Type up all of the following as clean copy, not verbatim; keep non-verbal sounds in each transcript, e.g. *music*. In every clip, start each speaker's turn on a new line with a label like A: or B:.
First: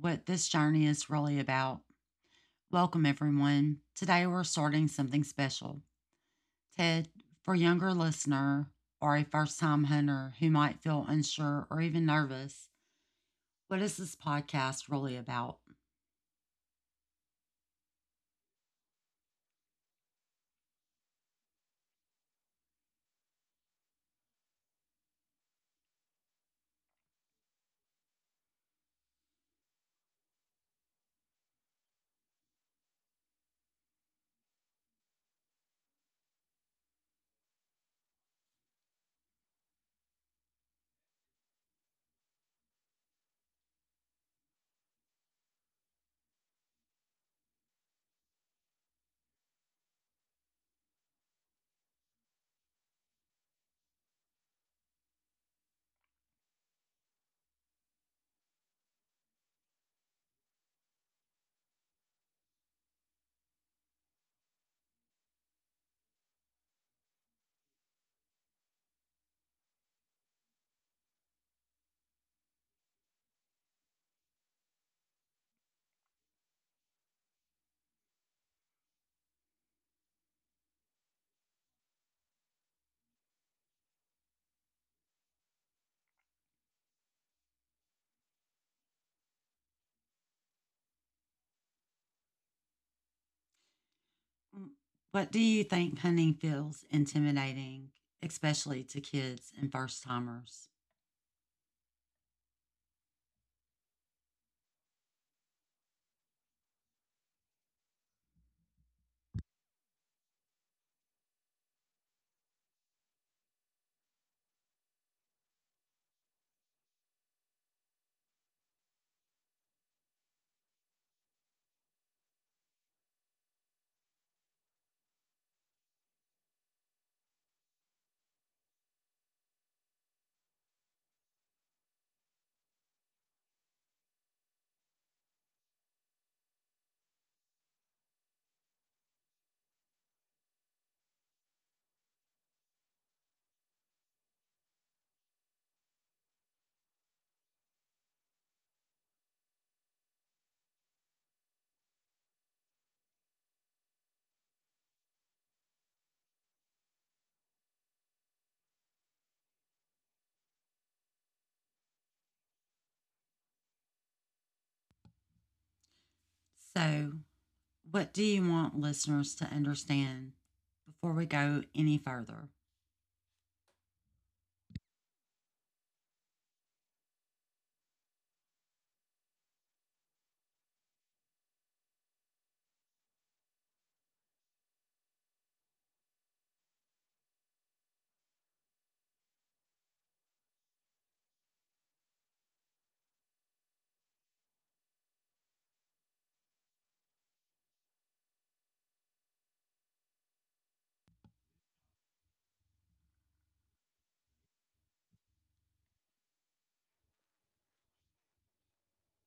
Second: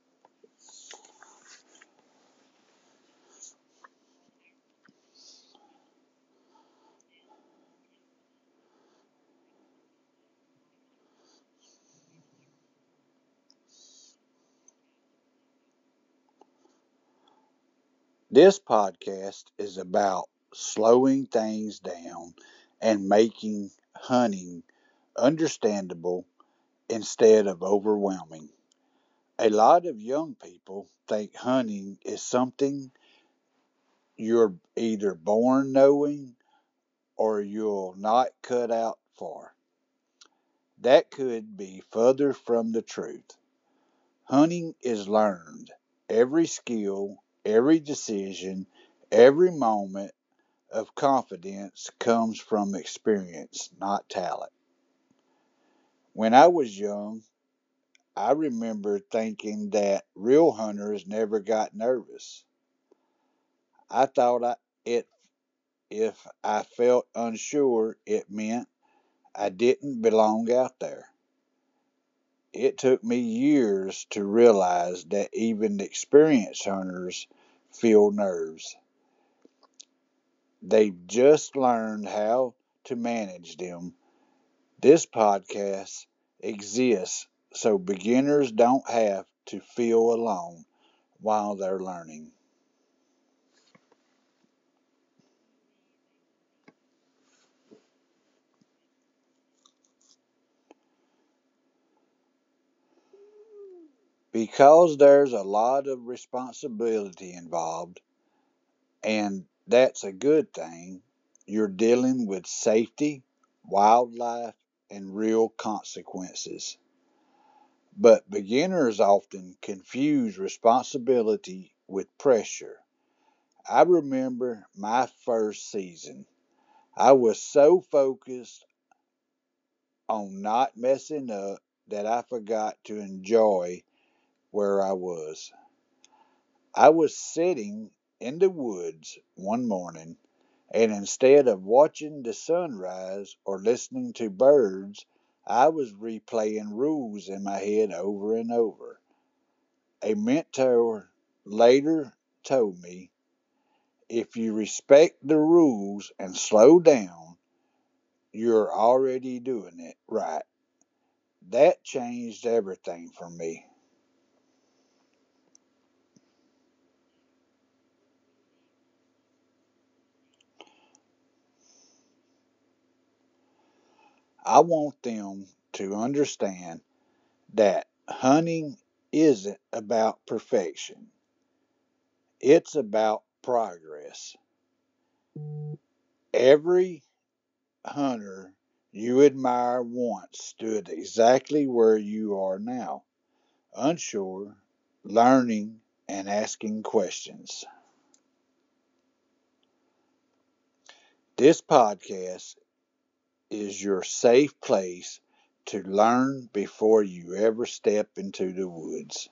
A: what this journey is really about. Welcome, everyone. Today we're starting something special. Ted, for a younger listener or a first time hunter who might feel unsure or even nervous, what is this podcast really about?
B: This podcast is about slowing things down and making hunting understandable instead of overwhelming. A lot of young people think hunting is something you're either born knowing or you'll not cut out for. That could be further from the truth. Hunting is learned. Every skill, every decision, every moment of confidence comes from experience, not talent. When I was young, I remember thinking that real hunters never got nervous. I thought I, it If I felt unsure, it meant I didn't belong out there. It took me years to realize that even experienced hunters feel nerves. They've just learned how to manage them. This podcast exists so beginners don't have to feel alone while they're learning,
A: What do you think hunting feels intimidating, especially to kids and first timers?
B: because there's a lot of responsibility involved, and that's a good thing. You're dealing with safety, wildlife, and real consequences. But beginners often confuse responsibility with pressure. I remember my first season. I was so focused on not messing up that I forgot to enjoy where I was. I was sitting in the woods one morning, and instead of watching the sunrise or listening to birds, I was replaying rules in my head over and over. A mentor later told me, if you respect the rules and slow down, you're already doing it right. That changed everything for me.
A: So, what do you want listeners to understand before we go any further?
B: I want them to understand that hunting isn't about perfection, it's about progress. Every hunter you admire once stood exactly where you are now, unsure, learning, and asking questions. This podcast is your safe place to learn before you ever step into the woods.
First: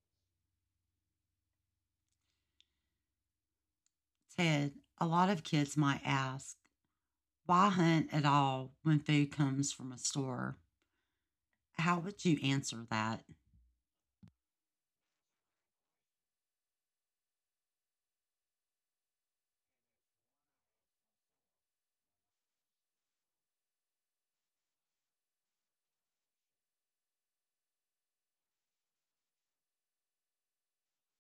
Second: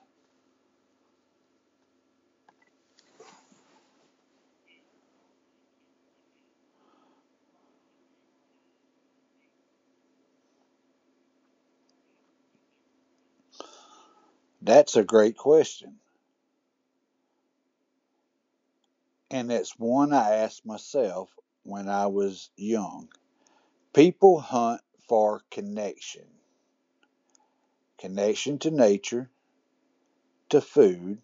A: Ted, a lot of kids might ask, why hunt at all when food comes from a store? How would you answer that?
B: That's a great question. And it's one I asked myself when I was young. People hunt for connection, connection to nature, to food,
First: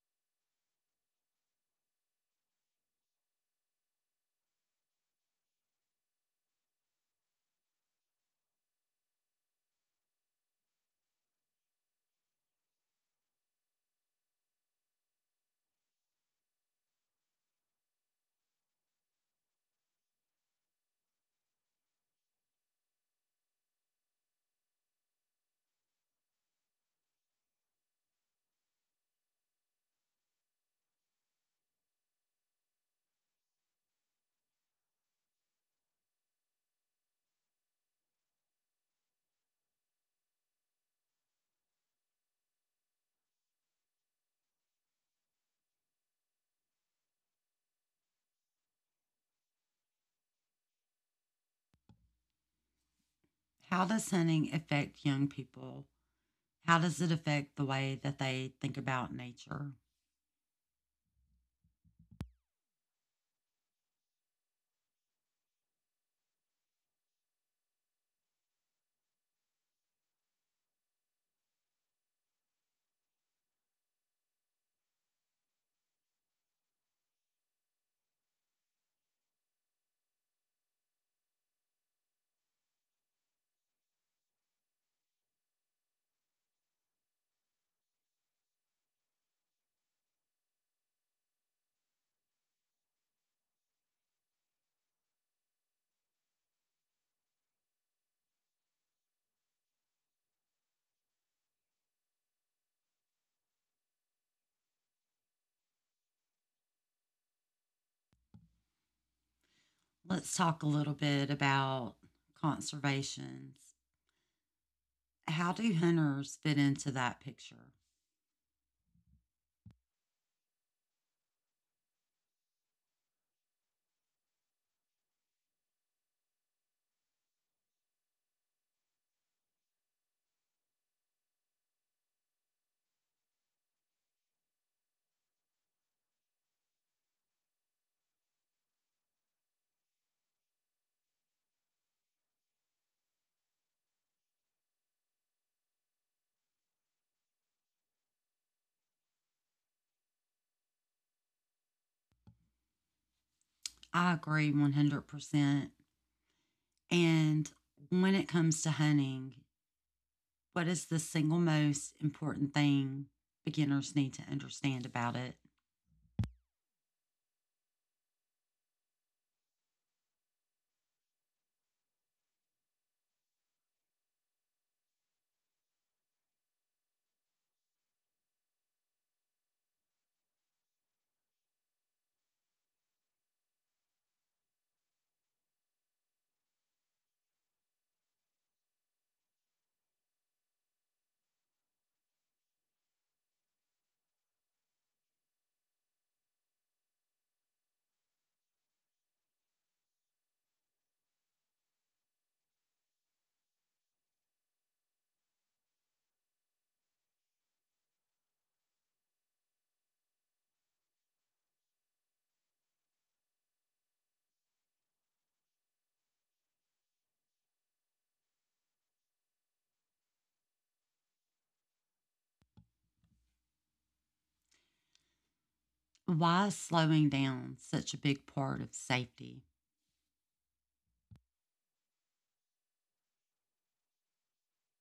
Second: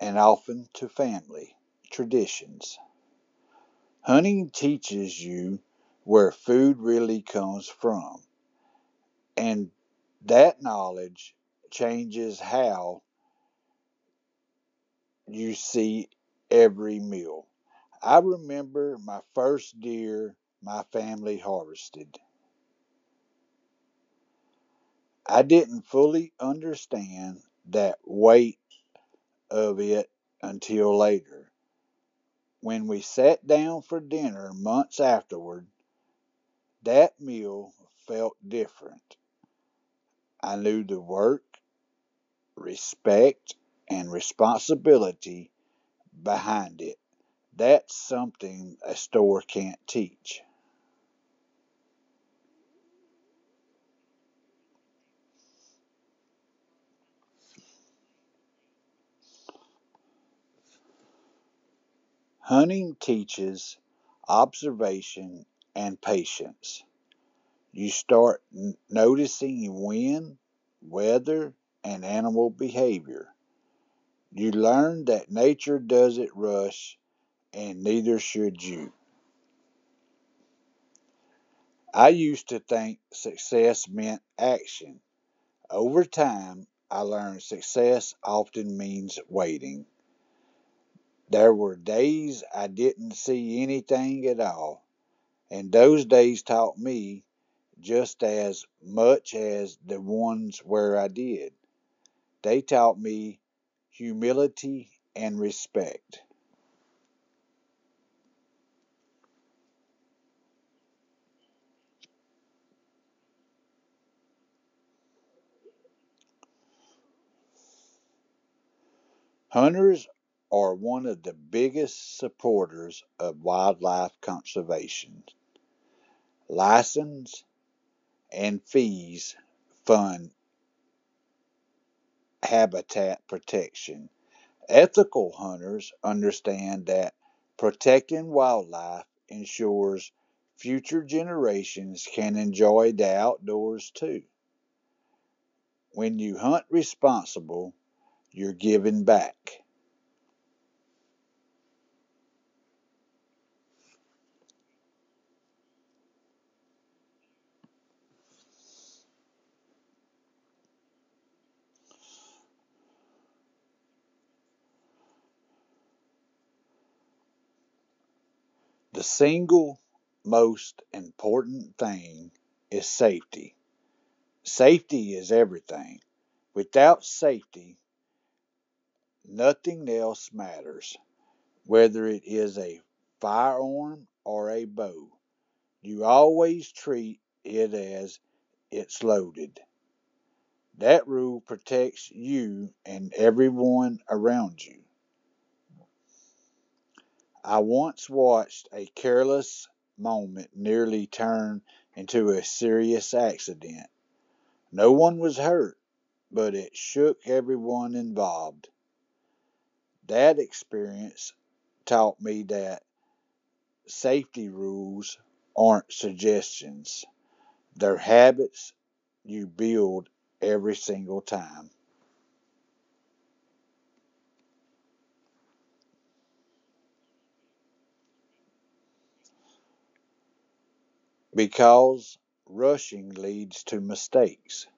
B: and often to family traditions. Hunting teaches you where food really comes from, and that knowledge changes how you see every meal. I remember my first deer my family harvested. I didn't fully understand that weight of it until later. When we sat down for dinner months afterward, that meal felt different. I knew the work, respect, and responsibility behind it. That's something a store can't teach.
A: How does hunting affect young people? How does it affect the way that they think about nature?
B: Hunting teaches observation and patience. You start noticing wind, weather, and animal behavior. You learn that nature doesn't rush, and neither should you. I used to think success meant action. Over time, I learned success often means waiting. There were days I didn't see anything at all, and those days taught me just as much as the ones where I did. They taught me humility and respect.
A: Let's talk a little bit about conservation. How do hunters fit into that picture?
B: Hunters are one of the biggest supporters of wildlife conservation. License and fees fund habitat protection. Ethical hunters understand that protecting wildlife ensures future generations can enjoy the outdoors too. When you hunt responsible, you're giving back.
A: I agree 100%. And when it comes to hunting, what is the single most important thing beginners need to understand about it?
B: The single most important thing is safety. Safety is everything. Without safety, nothing else matters, whether it is a firearm or a bow. You always treat it as it's loaded. That rule protects you and everyone around you. I once watched a careless moment nearly turn into a serious accident. No one was hurt, but it shook everyone involved. That experience taught me that safety rules aren't suggestions, they're habits you build every single time.
A: Why is slowing down such a big part of safety?
B: Because rushing leads to mistakes.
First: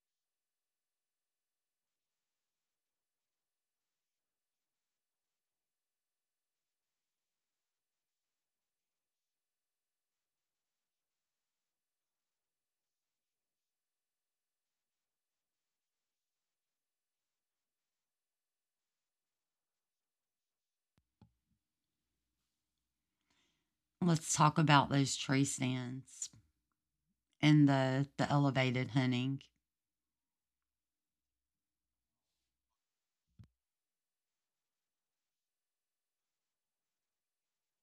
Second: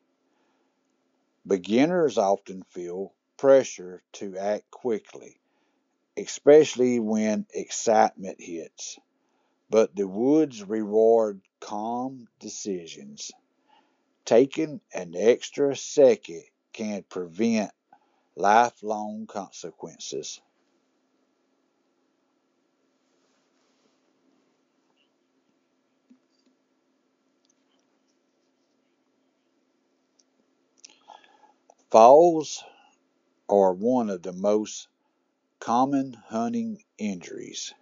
B: Beginners often feel pressure to act quickly, especially when excitement hits. But the woods reward calm decisions. Taking an extra second can prevent lifelong consequences.
A: Let's talk about those tree stands and the elevated hunting.
B: Falls are one of the most common hunting injuries.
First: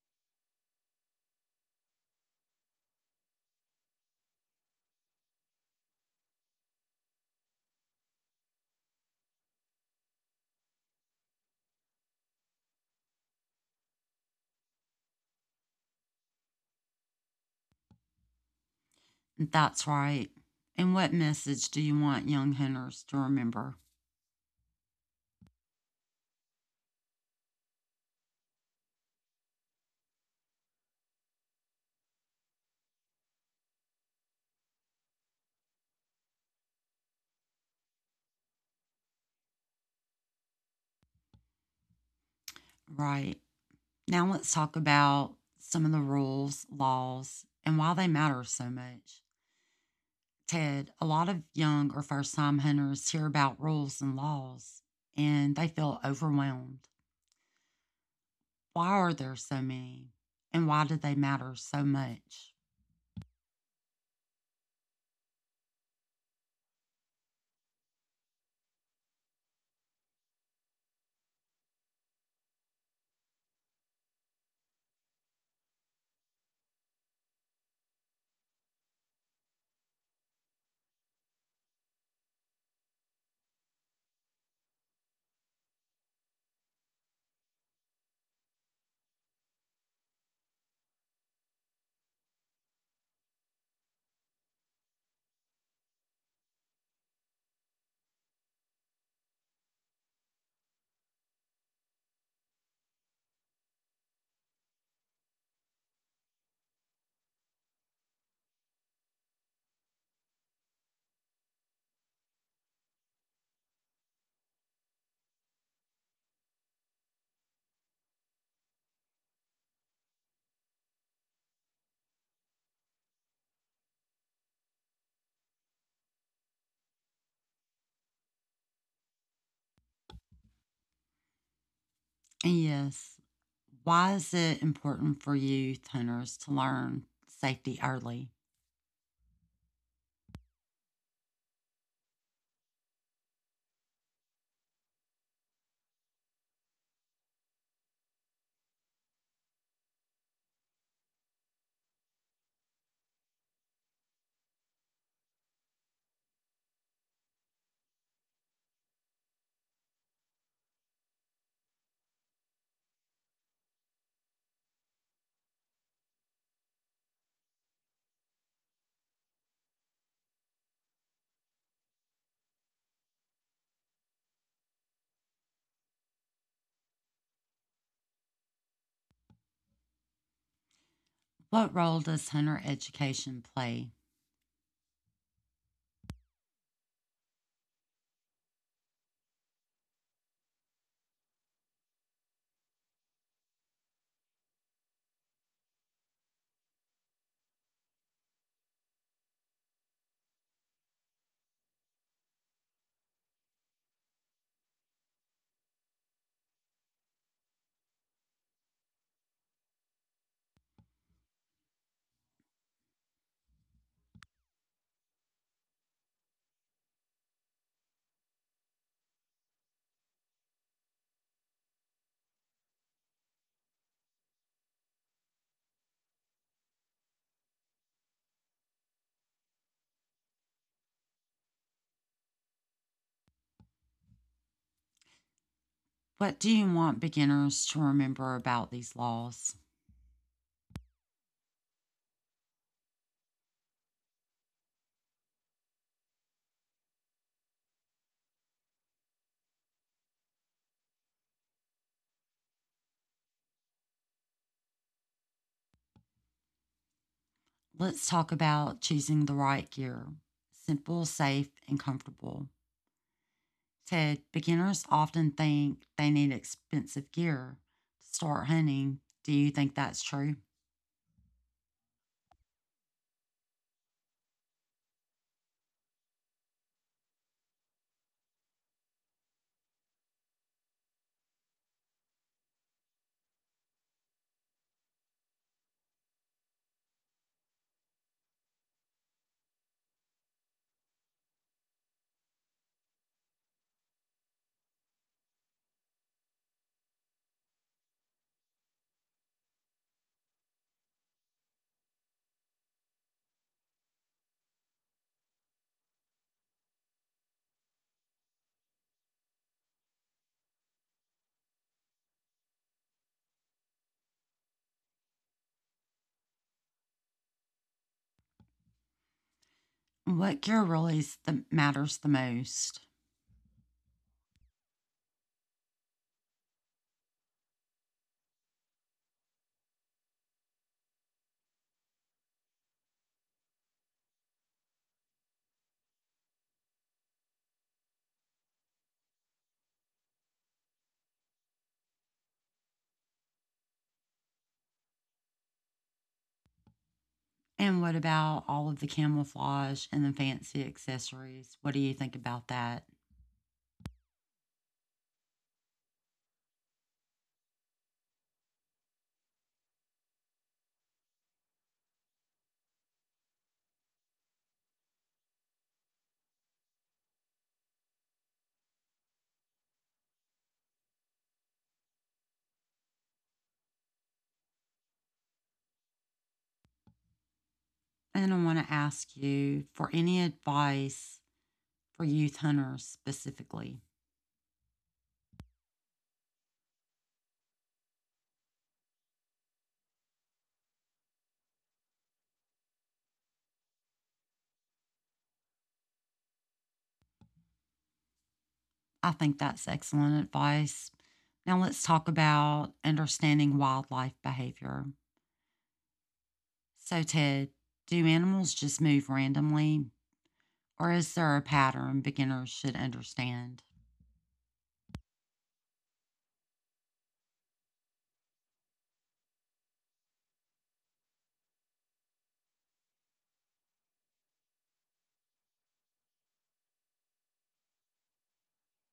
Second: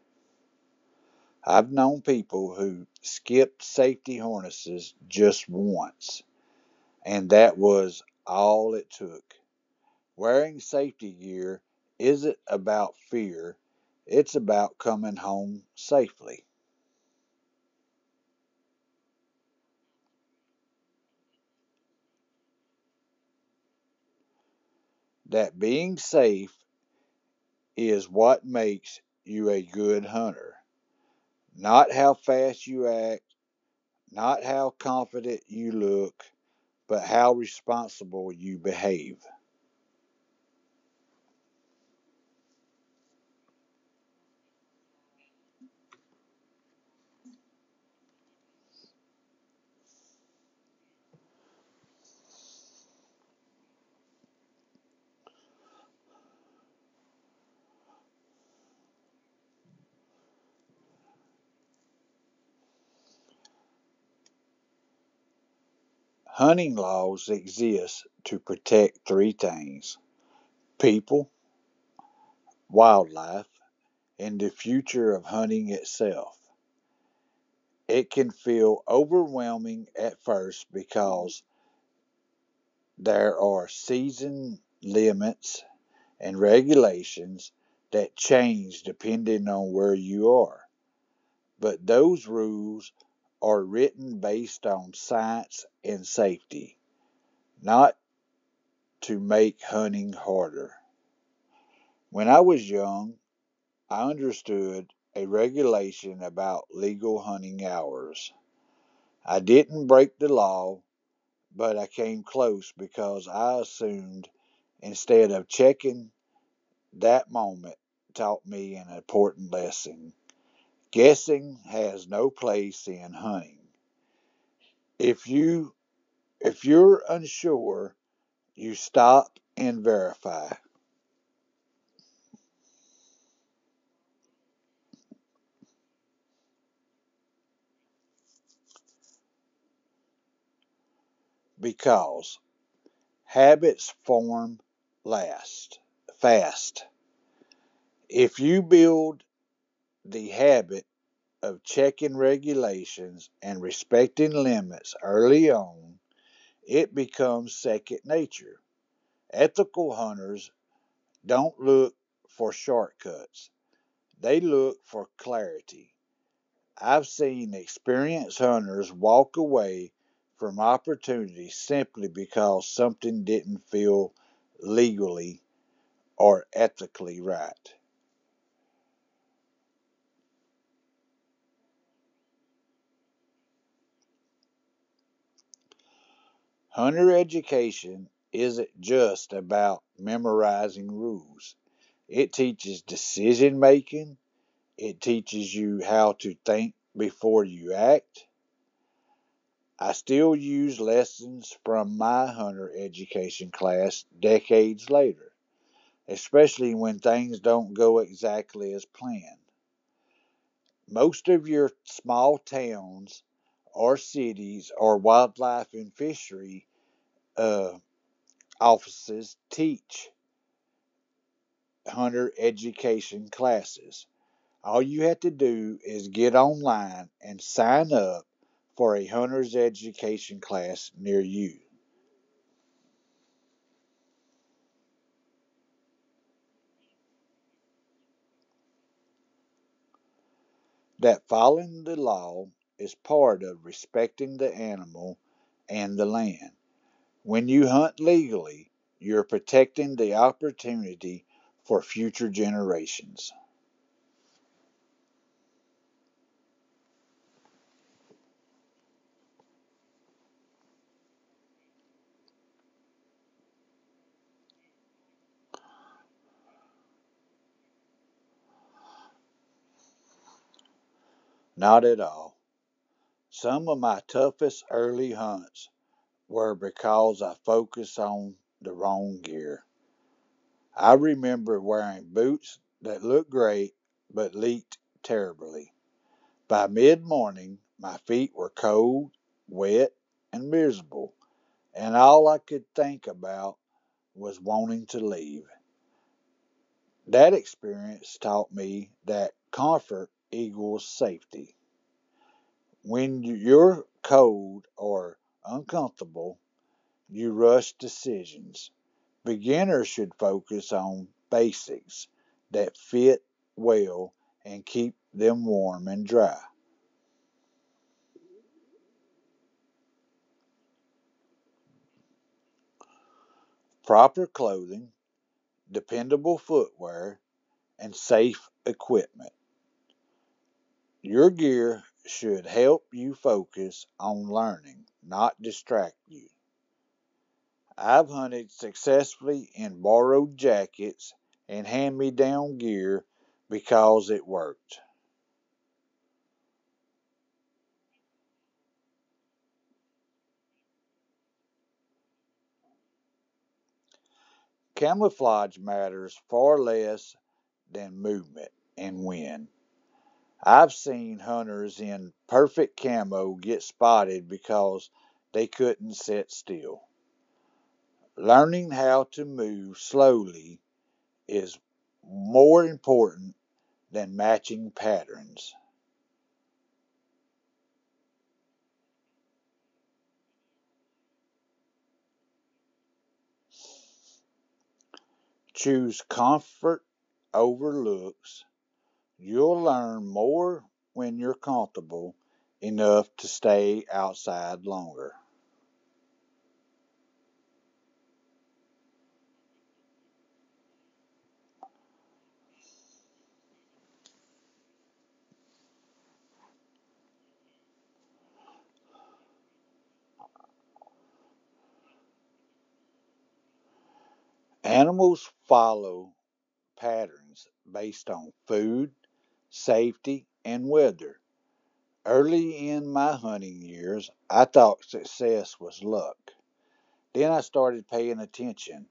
B: I've known people who skipped safety harnesses just once, and that was all it took. Wearing safety gear isn't about fear, it's about coming home safely.
A: That's right. And what message do you want young hunters to remember?
B: That being safe is what makes you a good hunter. Not how fast you act, not how confident you look, but how responsible you behave.
A: Right. Now let's talk about some of the rules, laws, and why they matter so much. Ted, a lot of young or first time hunters hear about rules and laws and they feel overwhelmed. Why are there so many? And why do they matter so much?
B: Hunting laws exist to protect three things: people, wildlife, and the future of hunting itself. It can feel overwhelming at first because there are season limits and regulations that change depending on where you are. But those rules are written based on science and safety, not to make hunting harder. When I was young, I understood a regulation about legal hunting hours. I didn't break the law, but I came close because I assumed instead of checking. That moment taught me an important lesson. Guessing has no place in hunting. If you If you're unsure, you stop and verify,
A: And yes, why is it important for youth hunters to learn safety early?
B: because habits form last fast. If you build the habit of checking regulations and respecting limits early on, it becomes second nature. Ethical hunters don't look for shortcuts, they look for clarity. I've seen experienced hunters walk away from opportunities simply because something didn't feel legally or ethically right.
A: What role does hunter education play?
B: Hunter education isn't just about memorizing rules, it teaches decision making, it teaches you how to think before you act. I still use lessons from my hunter education class decades later, especially when things don't go exactly as planned. Most of your small towns or cities or wildlife and fishery uh, offices teach hunter education classes. All you have to do is get online and sign up for a hunter's education class near you.
A: What do you want beginners to remember about these laws?
B: That following the law is part of respecting the animal and the land. When you hunt legally, you're protecting the opportunity for future generations.
A: Let's talk about choosing the right gear, simple, safe, and comfortable. Said beginners often think they need expensive gear to start hunting. Do you think that's true?
B: Not at all. Some of my toughest early hunts were because I focused on the wrong gear. I remember wearing boots that looked great but leaked terribly. By mid morning, my feet were cold, wet, and miserable, and all I could think about was wanting to leave. That experience taught me that comfort equals safety. When you're cold or uncomfortable, you rush decisions. Beginners should focus on basics that fit well and keep them warm and dry.
A: What gear really, matters the most?
B: Proper clothing, dependable footwear, and safe equipment. Your gear should help you focus on learning, not distract you. I've hunted successfully in borrowed jackets and hand me down gear because it worked.
A: And what about all of the camouflage and the fancy accessories? What do you think about that?
B: Camouflage matters far less than movement and wind. I've seen hunters in perfect camo get spotted because they couldn't sit still. Learning how to move slowly is more important than matching patterns.
A: And I want to ask you for any advice for youth hunters specifically.
B: Choose comfort over looks. You'll learn more when you're comfortable enough to stay outside longer.
A: I think that's excellent advice. Now let's talk about understanding wildlife behavior. So, Ted, do animals just move randomly, or is there a pattern beginners should understand?
B: Animals follow patterns based on food, safety, and weather. Early in my hunting years, I thought success was luck. Then I started paying attention.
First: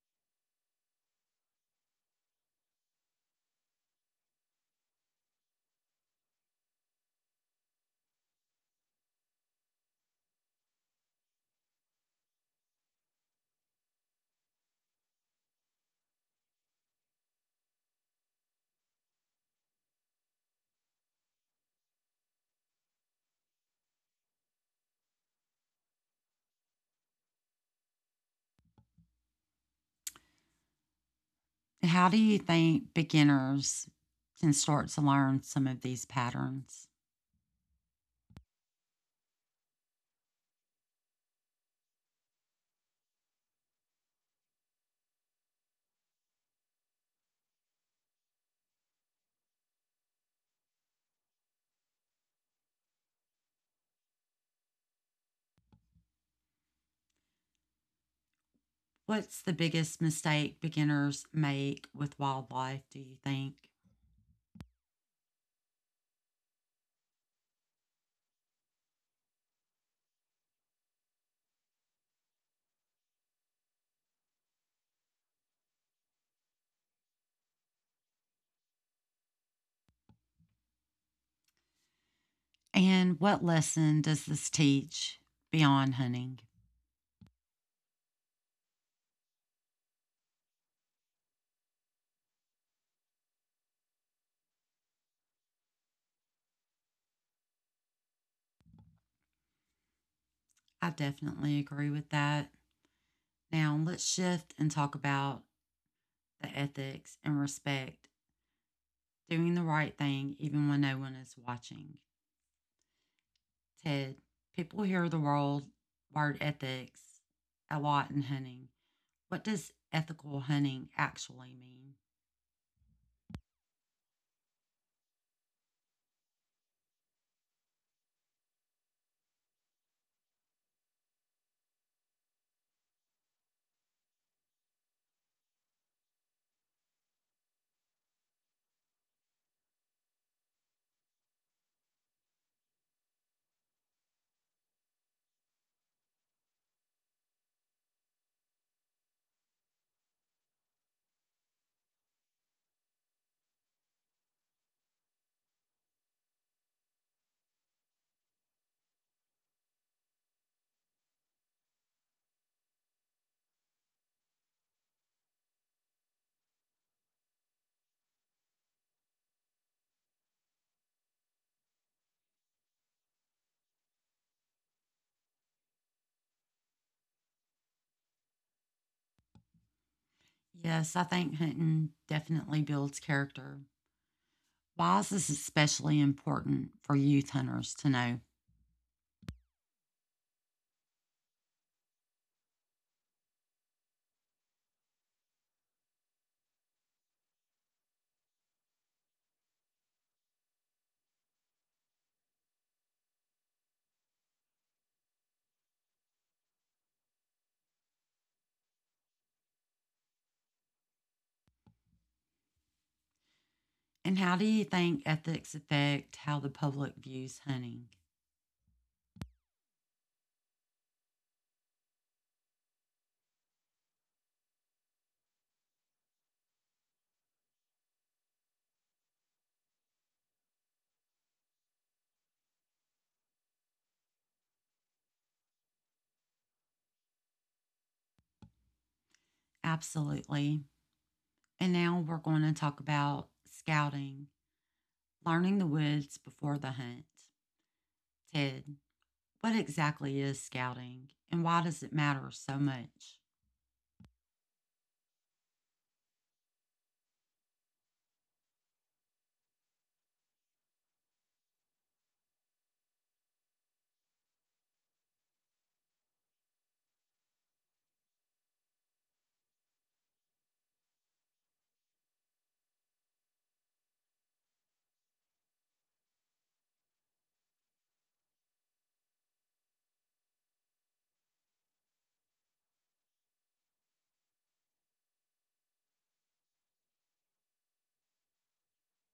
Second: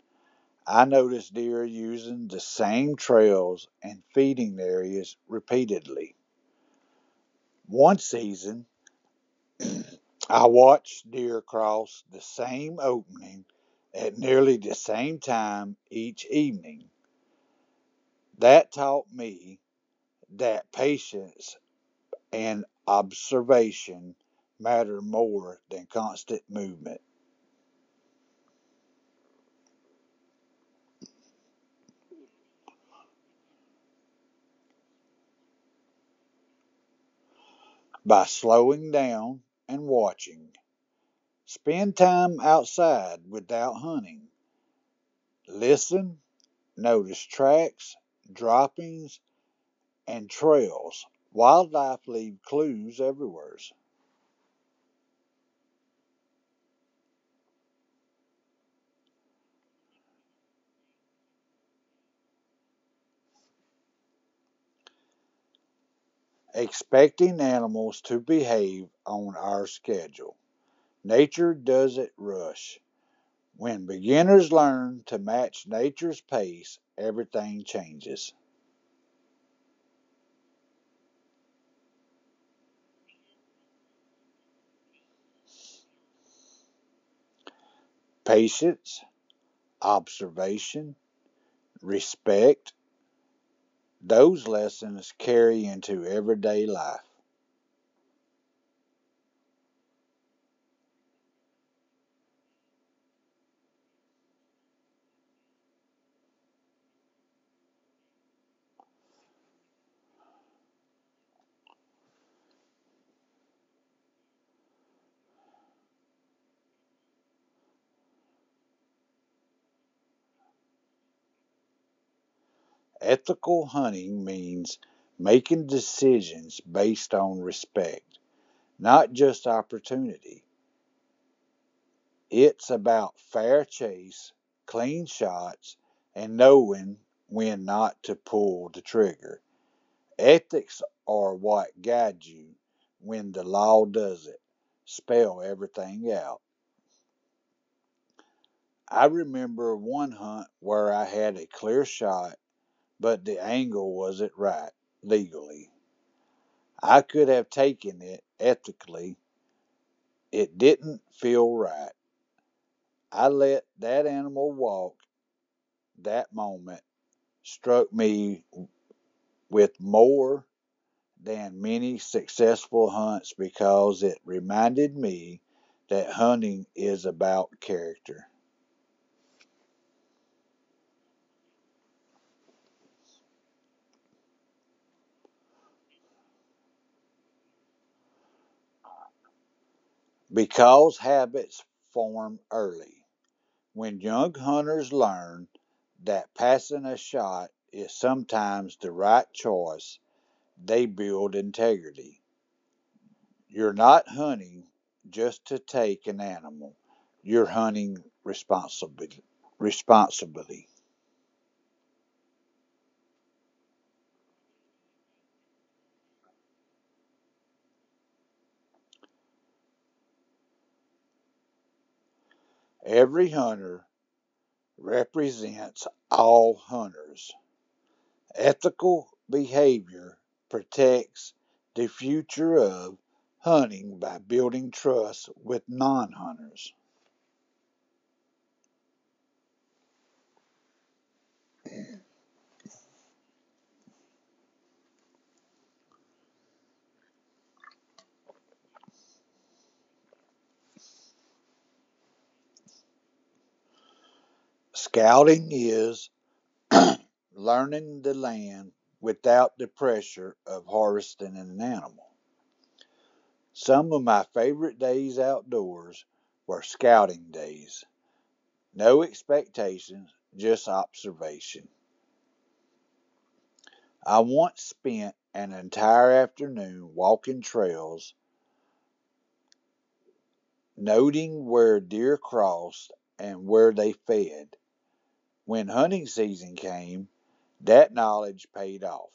B: I noticed deer using the same trails and feeding areas repeatedly. One season, I watched deer cross the same opening at nearly the same time each evening. That taught me that patience and observation matter more than constant movement.
A: How do you think beginners can start to learn some of these patterns?
B: By slowing down and watching, spend time outside without hunting, listen, notice tracks, droppings, and trails. Wildlife leave clues everywhere.
A: What's the biggest mistake beginners make with wildlife, do you think?
B: Expecting animals to behave on our schedule. Nature doesn't rush. When beginners learn to match nature's pace, everything changes.
A: And what lesson does this teach beyond hunting?
B: Patience, observation, respect, those lessons carry into everyday life.
A: I definitely agree with that. Now, let's shift and talk about the ethics and respect, doing the right thing even when no one is watching. Ted, people hear the world word ethics a lot in hunting. What does ethical hunting actually mean?
B: Ethical hunting means making decisions based on respect, not just opportunity. It's about fair chase, clean shots, and knowing when not to pull the trigger. Ethics are what guide you when the law doesn't spell everything out. I remember one hunt where I had a clear shot, but the angle wasn't right legally. I could have taken it ethically. It didn't feel right. I let that animal walk. That moment struck me with more than many successful hunts because it reminded me that hunting is about character.
A: Yes, I think hunting definitely builds character. Why is this especially important for youth hunters to know?
B: Because habits form early. When young hunters learn that passing a shot is sometimes the right choice, they build integrity. You're not hunting just to take an animal, you're hunting responsibly. Responsibly.
A: And how do you think ethics affect how the public views hunting?
B: Every hunter represents all hunters. Ethical behavior protects the future of hunting by building trust with non hunters.
A: Absolutely. And now we're going to talk about scouting, learning the woods before the hunt. Ted, what exactly is scouting and why does it matter so much?
B: Scouting is *clears throat* learning the land without the pressure of harvesting an animal. Some of my favorite days outdoors were scouting days. No expectations, just observation. I once spent an entire afternoon walking trails, noting where deer crossed and where they fed. When hunting season came, that knowledge paid off.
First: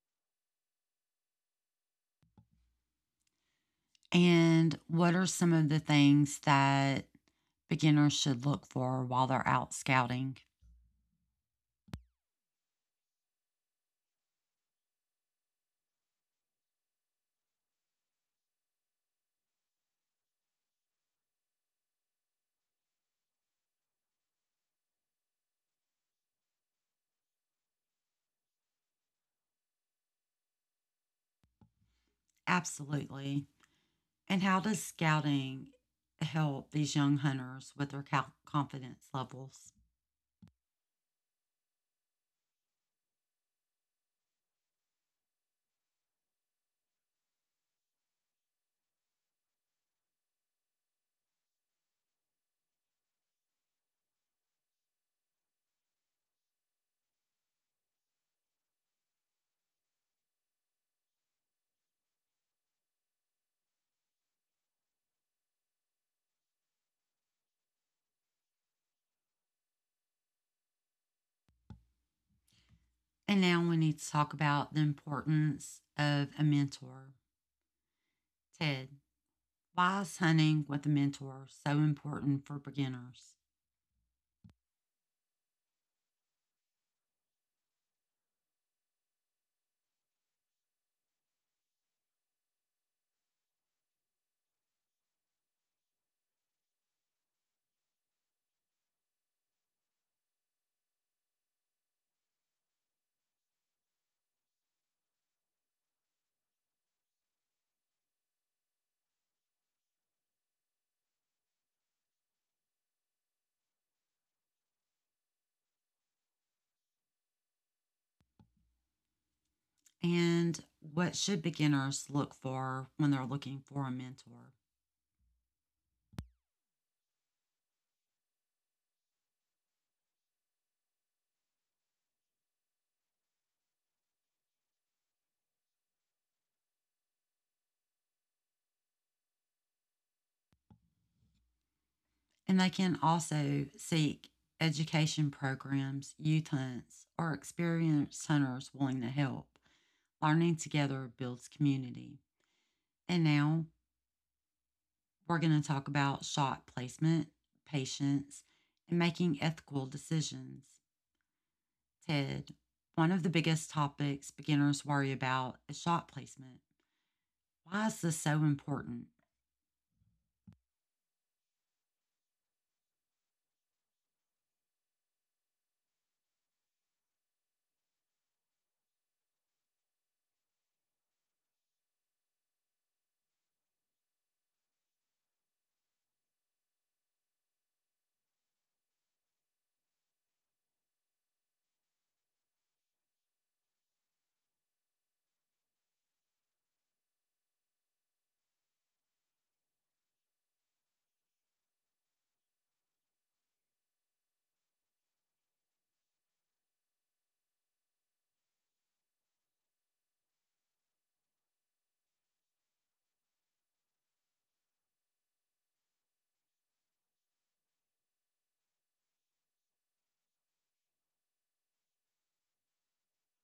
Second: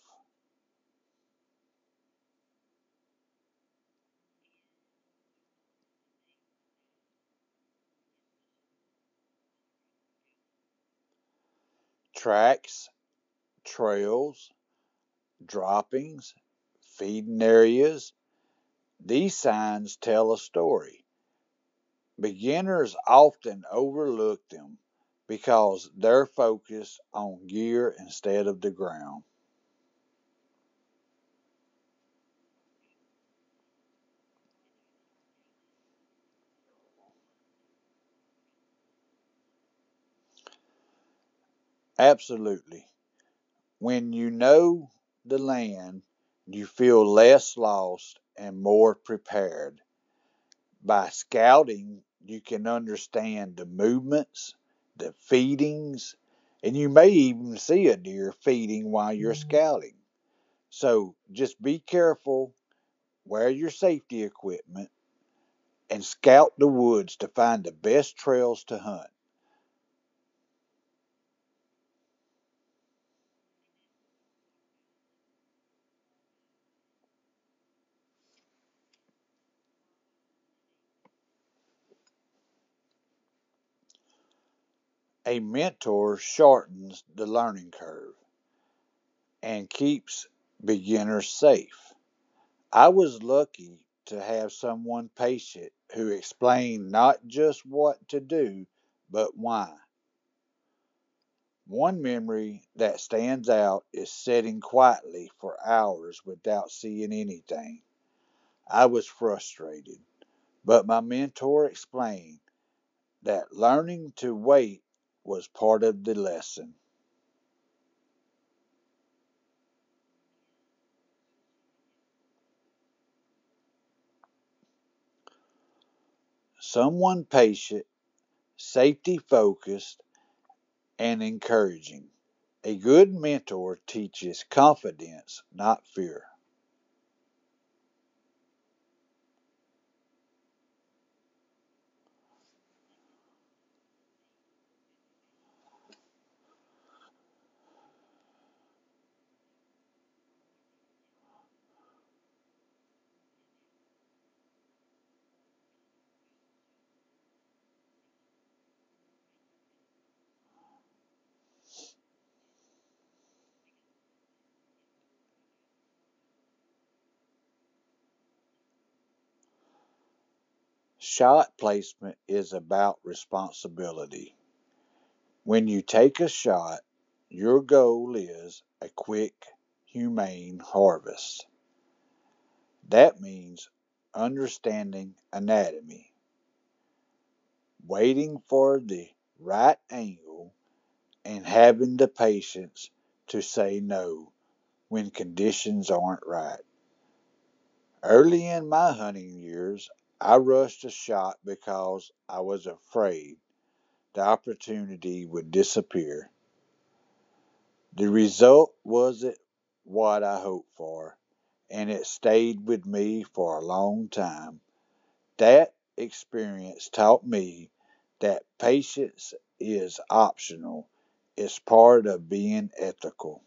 A: And what are some of the things that beginners should look for while they're out scouting?
B: Tracks, trails, droppings, feeding areas, these signs tell a story. Beginners often overlook them because they're focused on gear instead of the ground.
A: Absolutely. And how does scouting help these young hunters with their confidence levels?
B: Absolutely. When you know the land, you feel less lost and more prepared. By scouting, you can understand the movements, the feedings, and you may even see a deer feeding while you're scouting. So just be careful, wear your safety equipment, and scout the woods to find the best trails to hunt.
A: And now we need to talk about the importance of a mentor. Ted, why is hunting with a mentor so important for beginners?
B: A mentor shortens the learning curve and keeps beginners safe. I was lucky to have someone patient who explained not just what to do, but why. One memory that stands out is sitting quietly for hours without seeing anything. I was frustrated, but my mentor explained that learning to wait was part of the lesson.
A: And what should beginners look for when they're looking for a mentor?
B: Someone patient, safety focused, and encouraging. A good mentor teaches confidence, not fear.
A: And they can also seek education programs, youth hunts, or experienced hunters willing to help. Learning together builds community. And now we're going to talk about shot placement, patience, and making ethical decisions. Ted, one of the biggest topics beginners worry about is shot placement. Why is this so important?
B: Shot placement is about responsibility. When you take a shot, your goal is a quick, humane harvest. That means understanding anatomy, waiting for the right angle, and having the patience to say no when conditions aren't right. Early in my hunting years, I rushed a shot because I was afraid the opportunity would disappear. The result wasn't what I hoped for, and it stayed with me for a long time. That experience taught me that patience is optional, it's part of being ethical.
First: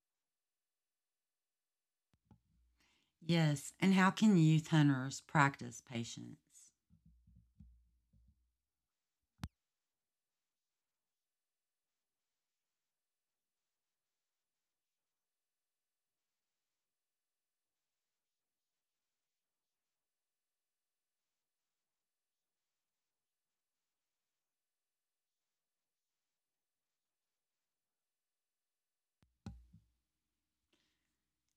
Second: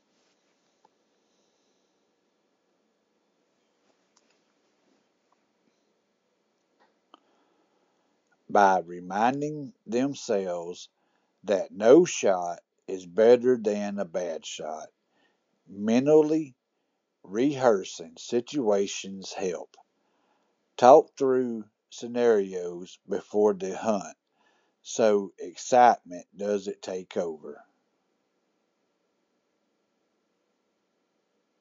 A: Yes, and how can youth hunters practice patience?
B: By reminding themselves that no shot is better than a bad shot, mentally rehearsing situations help. Talk through scenarios before the hunt so excitement doesn't take over.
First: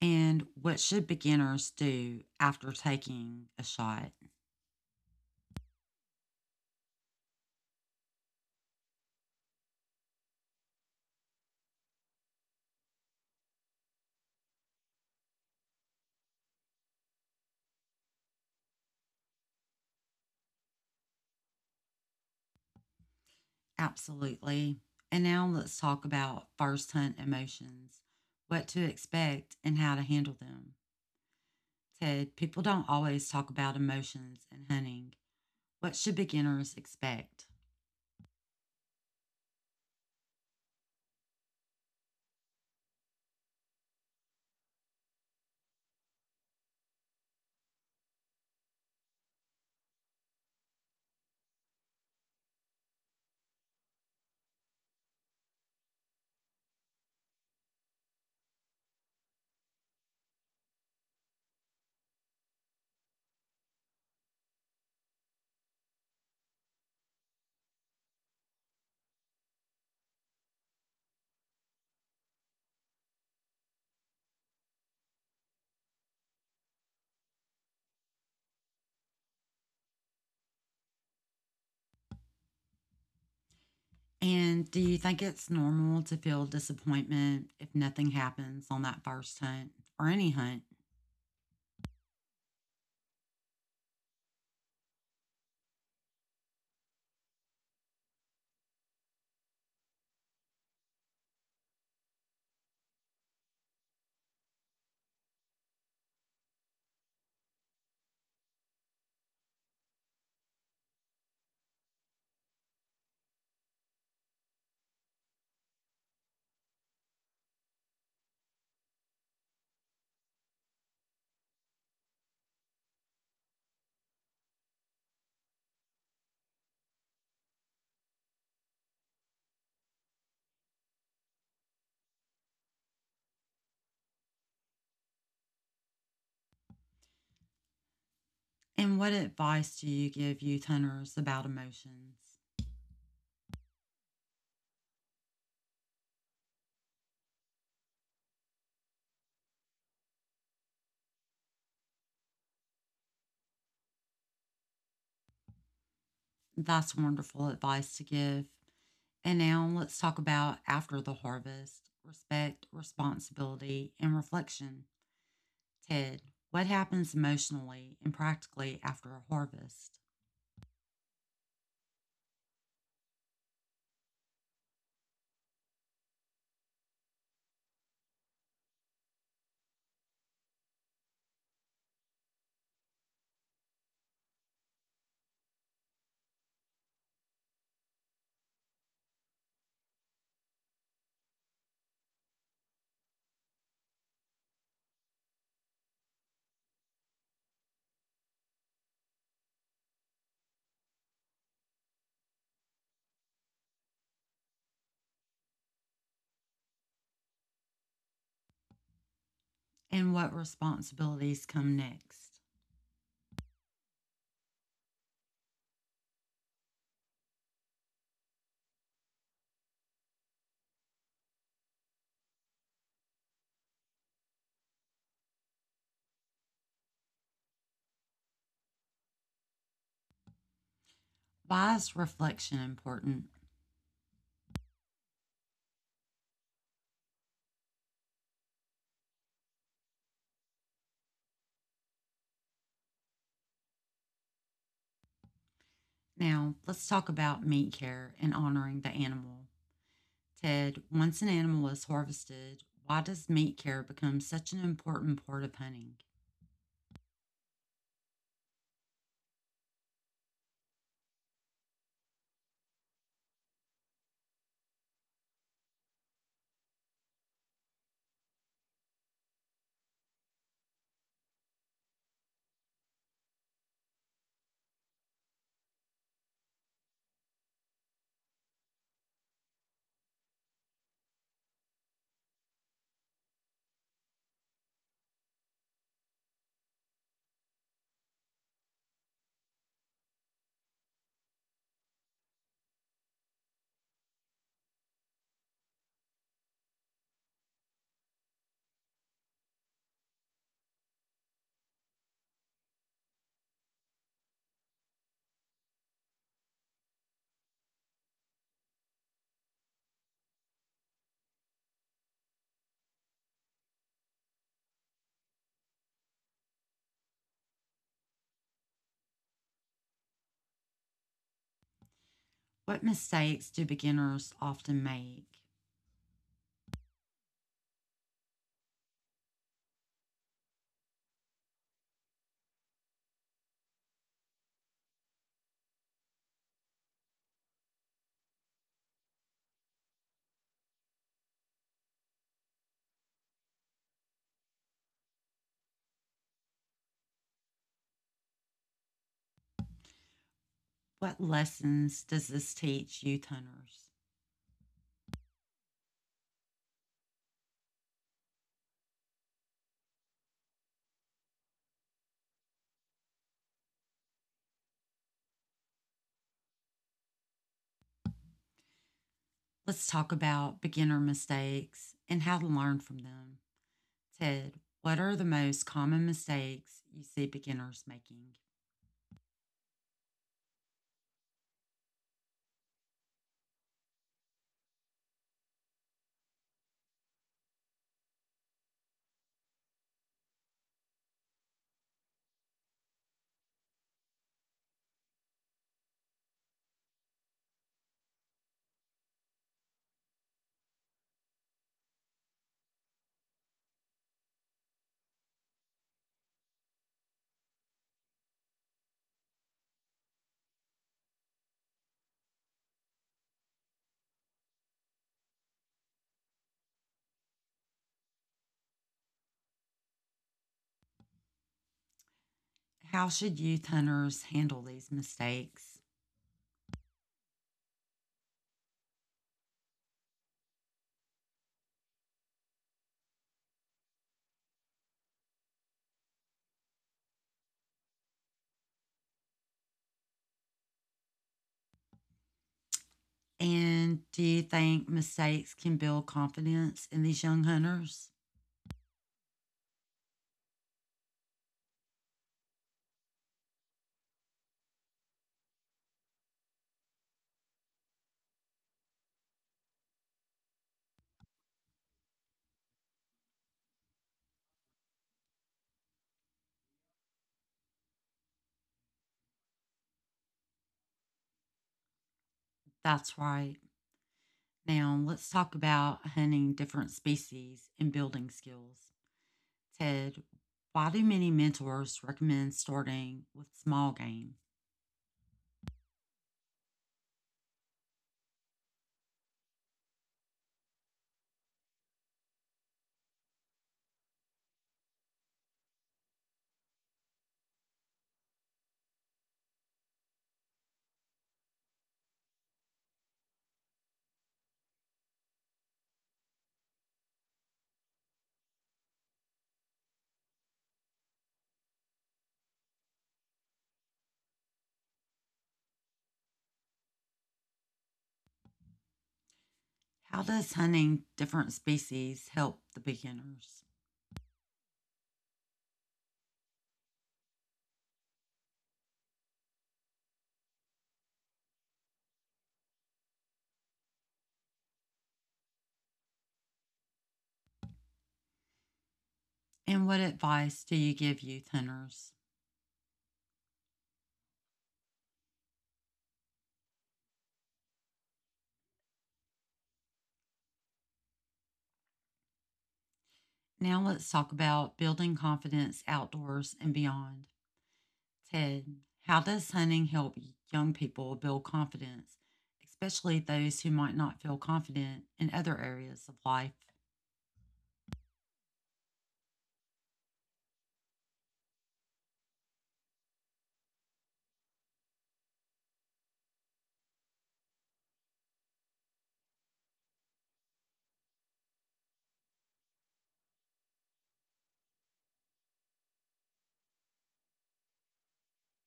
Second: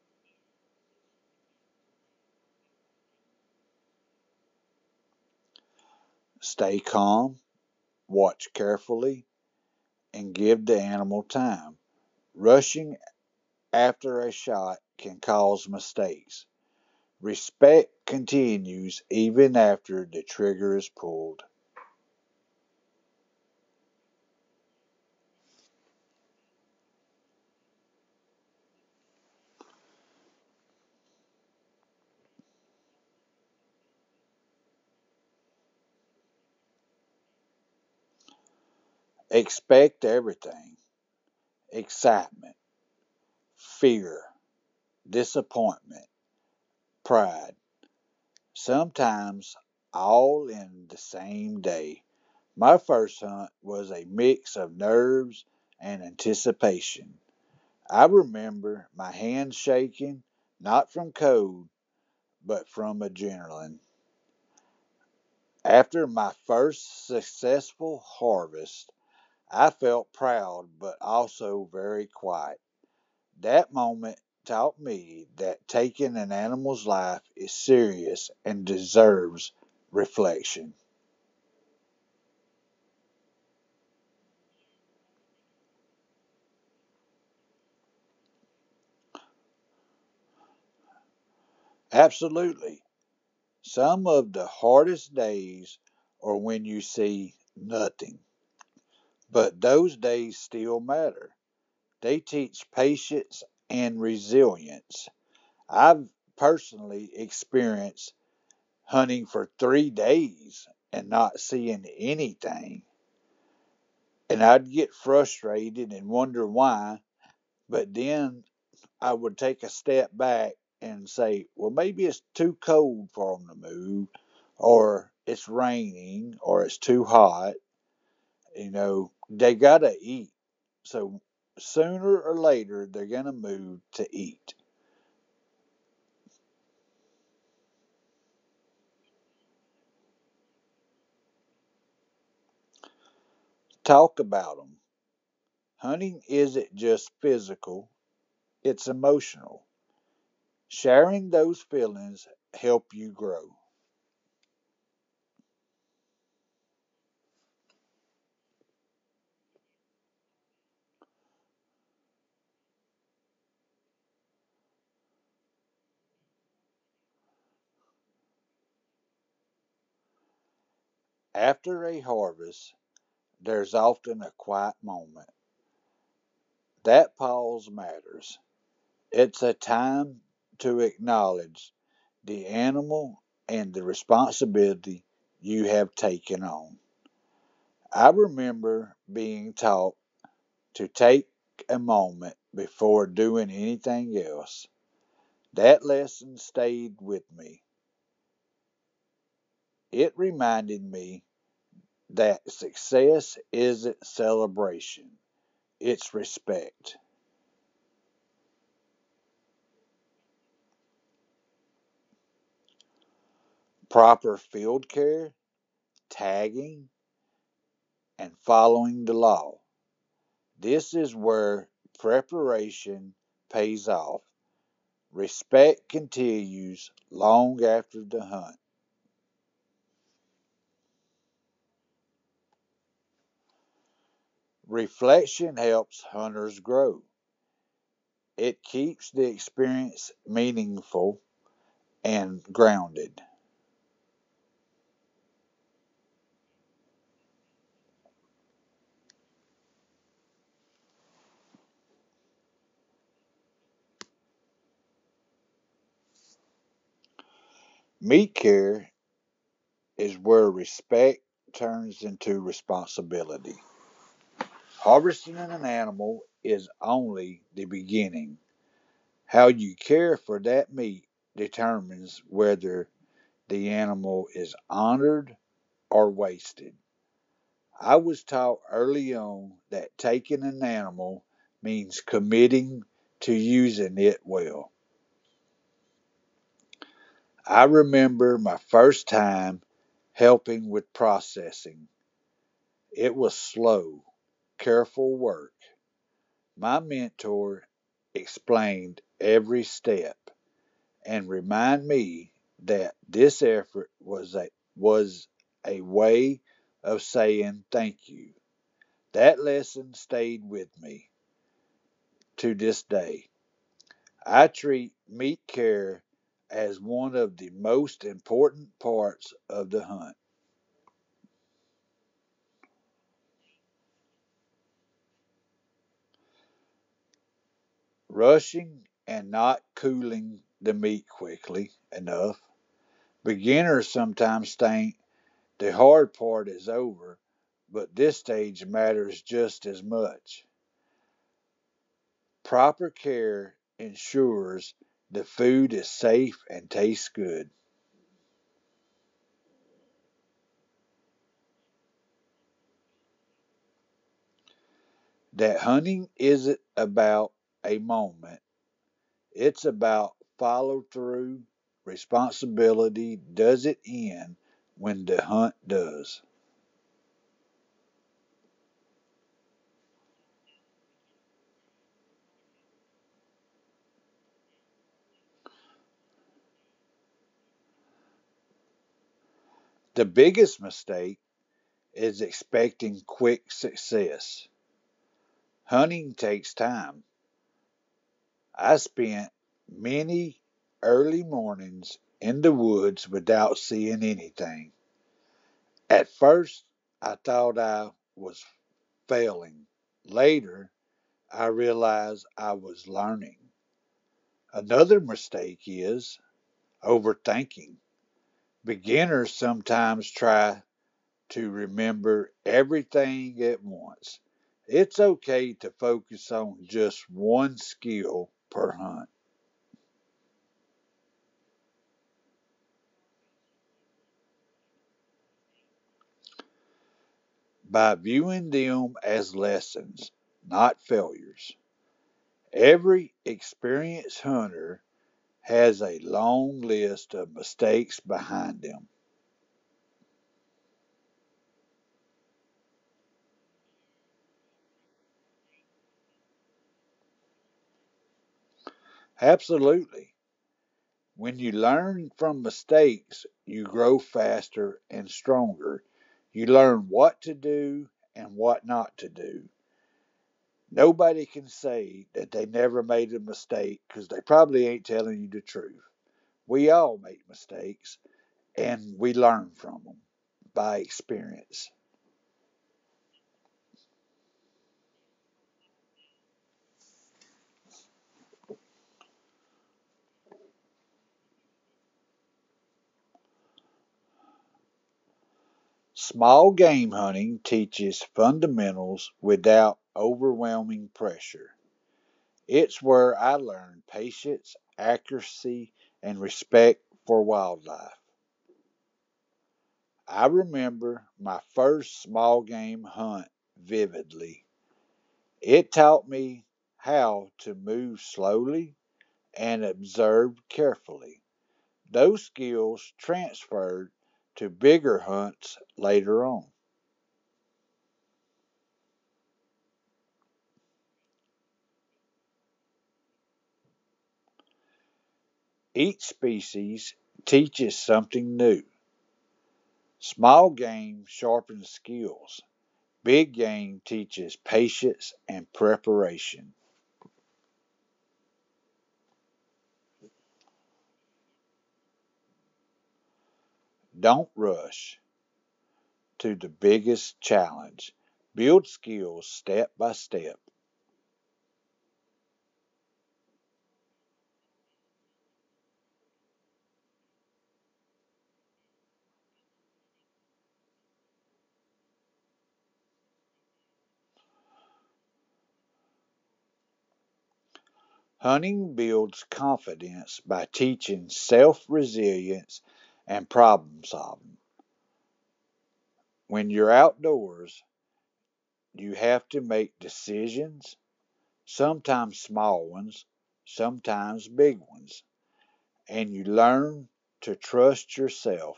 A: And what should beginners do after taking a shot?
B: Stay calm, watch carefully, and give the animal time. Rushing after a shot can cause mistakes. Respect continues even after the trigger is pulled.
A: Absolutely. And now let's talk about first hunt emotions, what to expect, and how to handle them. Ted, people don't always talk about emotions in hunting. What should beginners expect?
B: Expect everything: excitement, fear, disappointment, pride. Sometimes all in the same day. My first hunt was a mix of nerves and anticipation. I remember my hands shaking, not from cold, but from adrenaline. After my first successful harvest, I felt proud but also very quiet. That moment taught me that taking an animal's life is serious and deserves reflection.
A: And do you think it's normal to feel disappointment if nothing happens on that first hunt or any hunt?
B: Absolutely. Some of the hardest days are when you see nothing, but those days still matter. They teach patience and resilience. I've personally experienced hunting for 3 days and not seeing anything, and I'd get frustrated and wonder why, but then I would take a step back and say, well, maybe it's too cold for them to move, or it's raining, or it's too hot. You know, they got to eat. So sooner or later, they're going to move to eat.
A: And what advice do you give youth hunters about emotions?
B: Talk about them. Hunting isn't just physical, it's emotional. Sharing those feelings help you grow.
A: That's wonderful advice to give. And now let's talk about after the harvest respect, responsibility, and reflection. Ted, what happens emotionally and practically after a harvest?
B: After a harvest, there's often a quiet moment. That pause matters. It's a time to acknowledge the animal and the responsibility you have taken on. I remember being taught to take a moment before doing anything else. That lesson stayed with me. It reminded me that success isn't celebration, it's respect,
A: And what responsibilities come next?
B: proper field care, tagging, and following the law. This is where preparation pays off. Respect continues long after the hunt.
A: Why is reflection important?
B: Reflection helps hunters grow. It keeps the experience meaningful and grounded.
A: Now, let's talk about meat care and honoring the animal. Ted, once an animal is harvested, why does meat care become such an important part of hunting?
B: Meat care is where respect turns into responsibility. Harvesting an animal is only the beginning. How you care for that meat determines whether the animal is honored are wasted. I was taught early on that taking an animal means committing to using it well. I remember my first time helping with processing. It was slow, careful work. My mentor explained every step and reminded me that this effort was a way of saying thank you. That lesson stayed with me to this day. I treat meat care as one of the most important parts of the hunt.
A: What mistakes do beginners often make?
B: Rushing and not cooling the meat quickly enough. Beginners sometimes think the hard part is over, but this stage matters just as much. Proper care ensures the food is safe and tastes good.
A: What lessons does this teach youth hunters?
B: That hunting isn't about a moment, it's about follow through, responsibility. Does it end when the hunt does?
A: Let's talk about beginner mistakes and how to learn from them. Ted, what are the most common mistakes you see beginners making?
B: The biggest mistake is expecting quick success. Hunting takes time. I spent many early mornings in the woods without seeing anything. At first, I thought I was failing. Later, I realized I was learning. Another mistake is overthinking. Beginners sometimes try to remember everything at once. It's okay to focus on just one skill per hunt
A: How should youth hunters handle these mistakes?
B: by viewing them as lessons, not failures. Every experienced hunter has a long list of mistakes behind them.
A: And do you think mistakes can build confidence in these young hunters?
B: Absolutely. When you learn from mistakes, you grow faster and stronger. You learn what to do and what not to do. Nobody can say that they never made a mistake because they probably ain't telling you the truth. We all make mistakes and we learn from them by experience.
A: That's right. Now, let's talk about hunting different species and building skills. Ted, why do many mentors recommend starting with small game?
B: Small game hunting teaches fundamentals without overwhelming pressure. It's where I learned patience, accuracy, and respect for wildlife. I remember my first small game hunt vividly. It taught me how to move slowly and observe carefully. Those skills transferred to bigger hunts later on.
A: How does hunting different species help the beginners?
B: Each species teaches something new. Small game sharpens skills. Big game teaches patience and preparation.
A: And what advice do you give youth hunters?
B: Don't rush to the biggest challenge. Build skills step by step.
A: Now, let's talk about building confidence outdoors and beyond. Ted, how does hunting help young people build confidence, especially those who might not feel confident in other areas of life?
B: Hunting builds confidence by teaching self resilience and problem solving. When you're outdoors, you have to make decisions, sometimes small ones, sometimes big ones, and you learn to trust yourself.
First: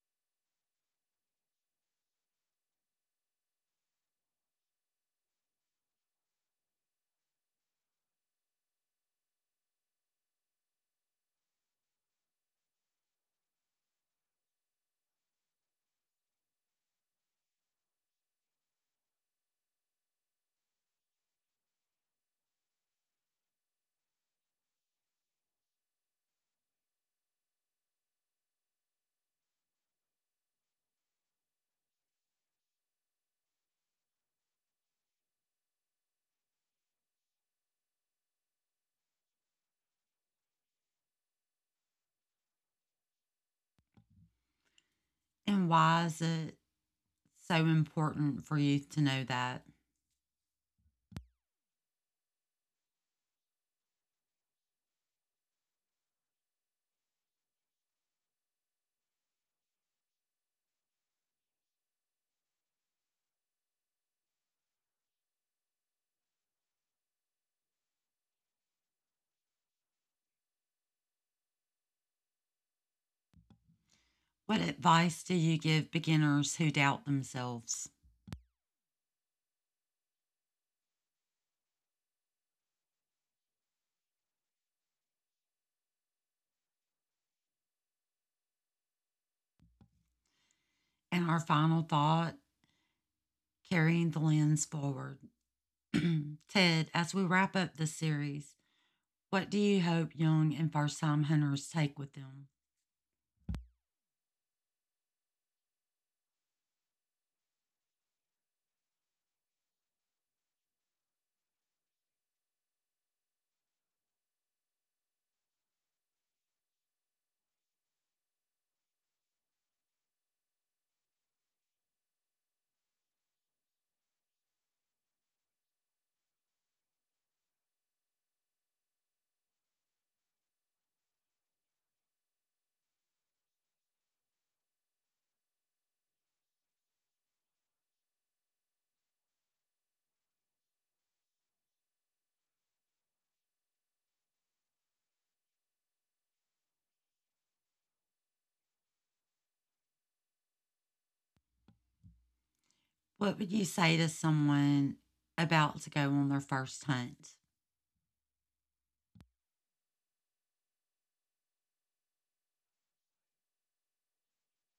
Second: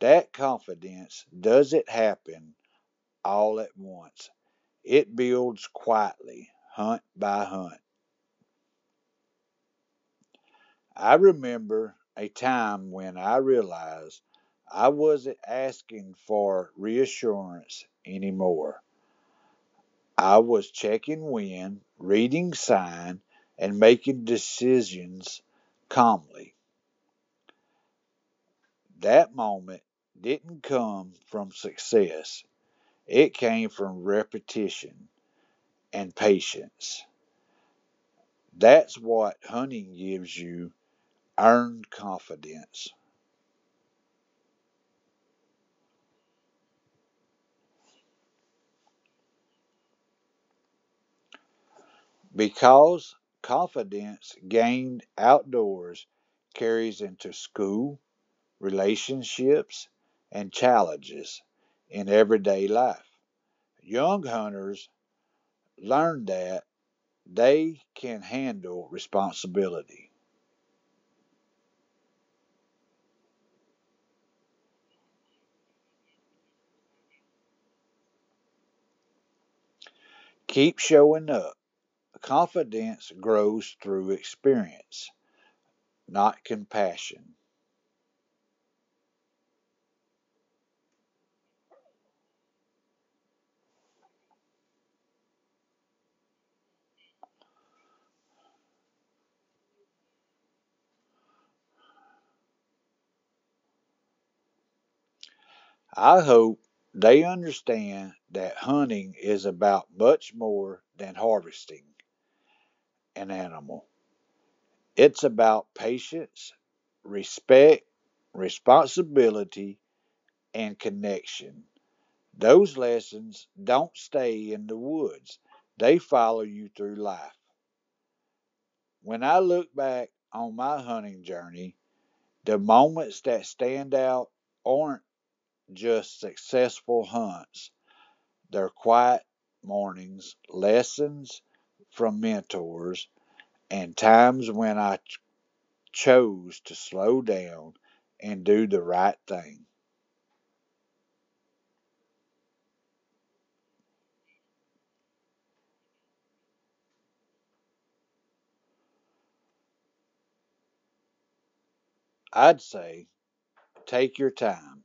B: That confidence doesn't happen all at once. It builds quietly, hunt by hunt. I remember a time when I realized I wasn't asking for reassurance anymore. I was checking wind, reading sign, and making decisions calmly. That moment didn't come from success. It came from repetition and patience. That's what hunting gives you: earned confidence,
A: And why is it so important for you to know that?
B: because confidence gained outdoors carries into school, relationships, and challenges in everyday life. Young hunters learn that they can handle responsibility.
A: What advice do you give beginners who doubt themselves?
B: Keep showing up. Confidence grows through experience, not compassion.
A: And our final thought, carrying the lens forward. *clears throat* Ted, as we wrap up this series, what do you hope young and first time hunters take with them?
B: I hope they understand that hunting is about much more than harvesting an animal. It's about patience, respect, responsibility, and connection. Those lessons don't stay in the woods, they follow you through life. When I look back on my hunting journey, the moments that stand out aren't just successful hunts, their quiet mornings, lessons from mentors, and times when chose to slow down and do the right thing.
A: What would you say to someone about to go on their first hunt?
B: I'd say take your time,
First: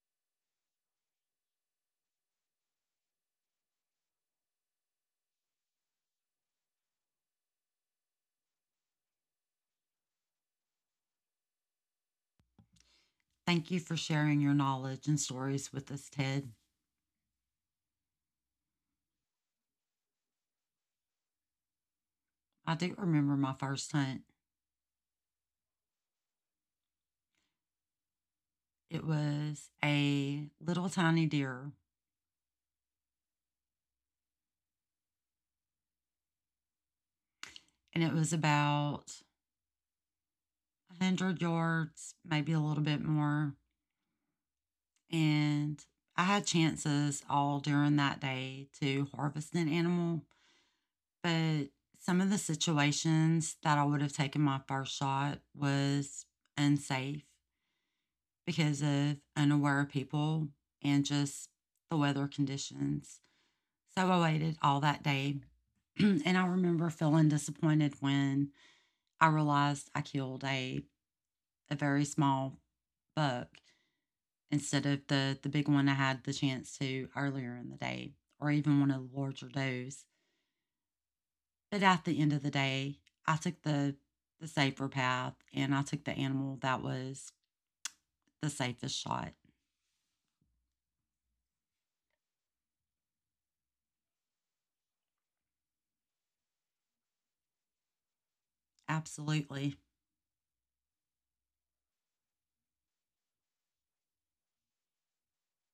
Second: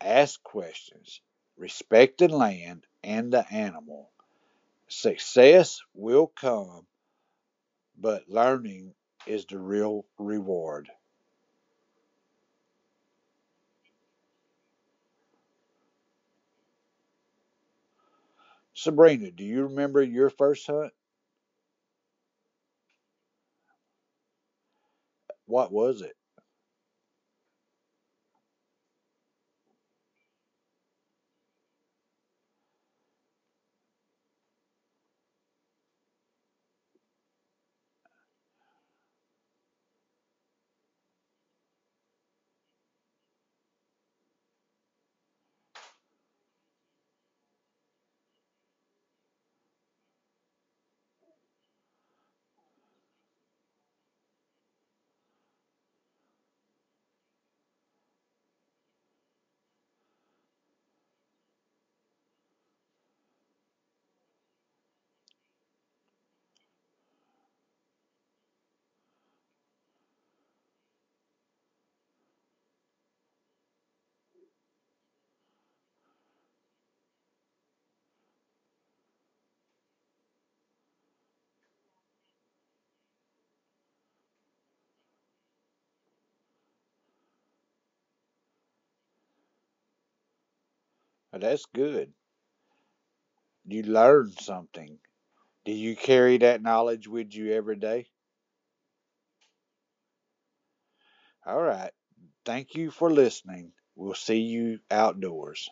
B: ask questions, respect the land and the animal. Success will come, but learning is the real reward.
A: Thank you for sharing your knowledge and stories with us, Ted.
B: Sabrina, do you remember your first hunt?
A: I do remember my first hunt.
B: What was it?
A: It was a little tiny deer, and it was about 100 yards, maybe a little bit more. And I had chances all during that day to harvest an animal, but some of the situations that I would have taken my first shot was unsafe because of unaware people and just the weather conditions. So I waited all that day. *clears throat* And I remember feeling disappointed when I realized I killed a very small buck instead of the big one I had the chance to earlier in the day, or even one of the larger does. But at the end of the day, I took the safer path, and I took the animal that was the safest shot.
B: That's good. You learned something. Do you carry that knowledge with you every day?
A: Absolutely.
B: All right. Thank you for listening. We'll see you outdoors.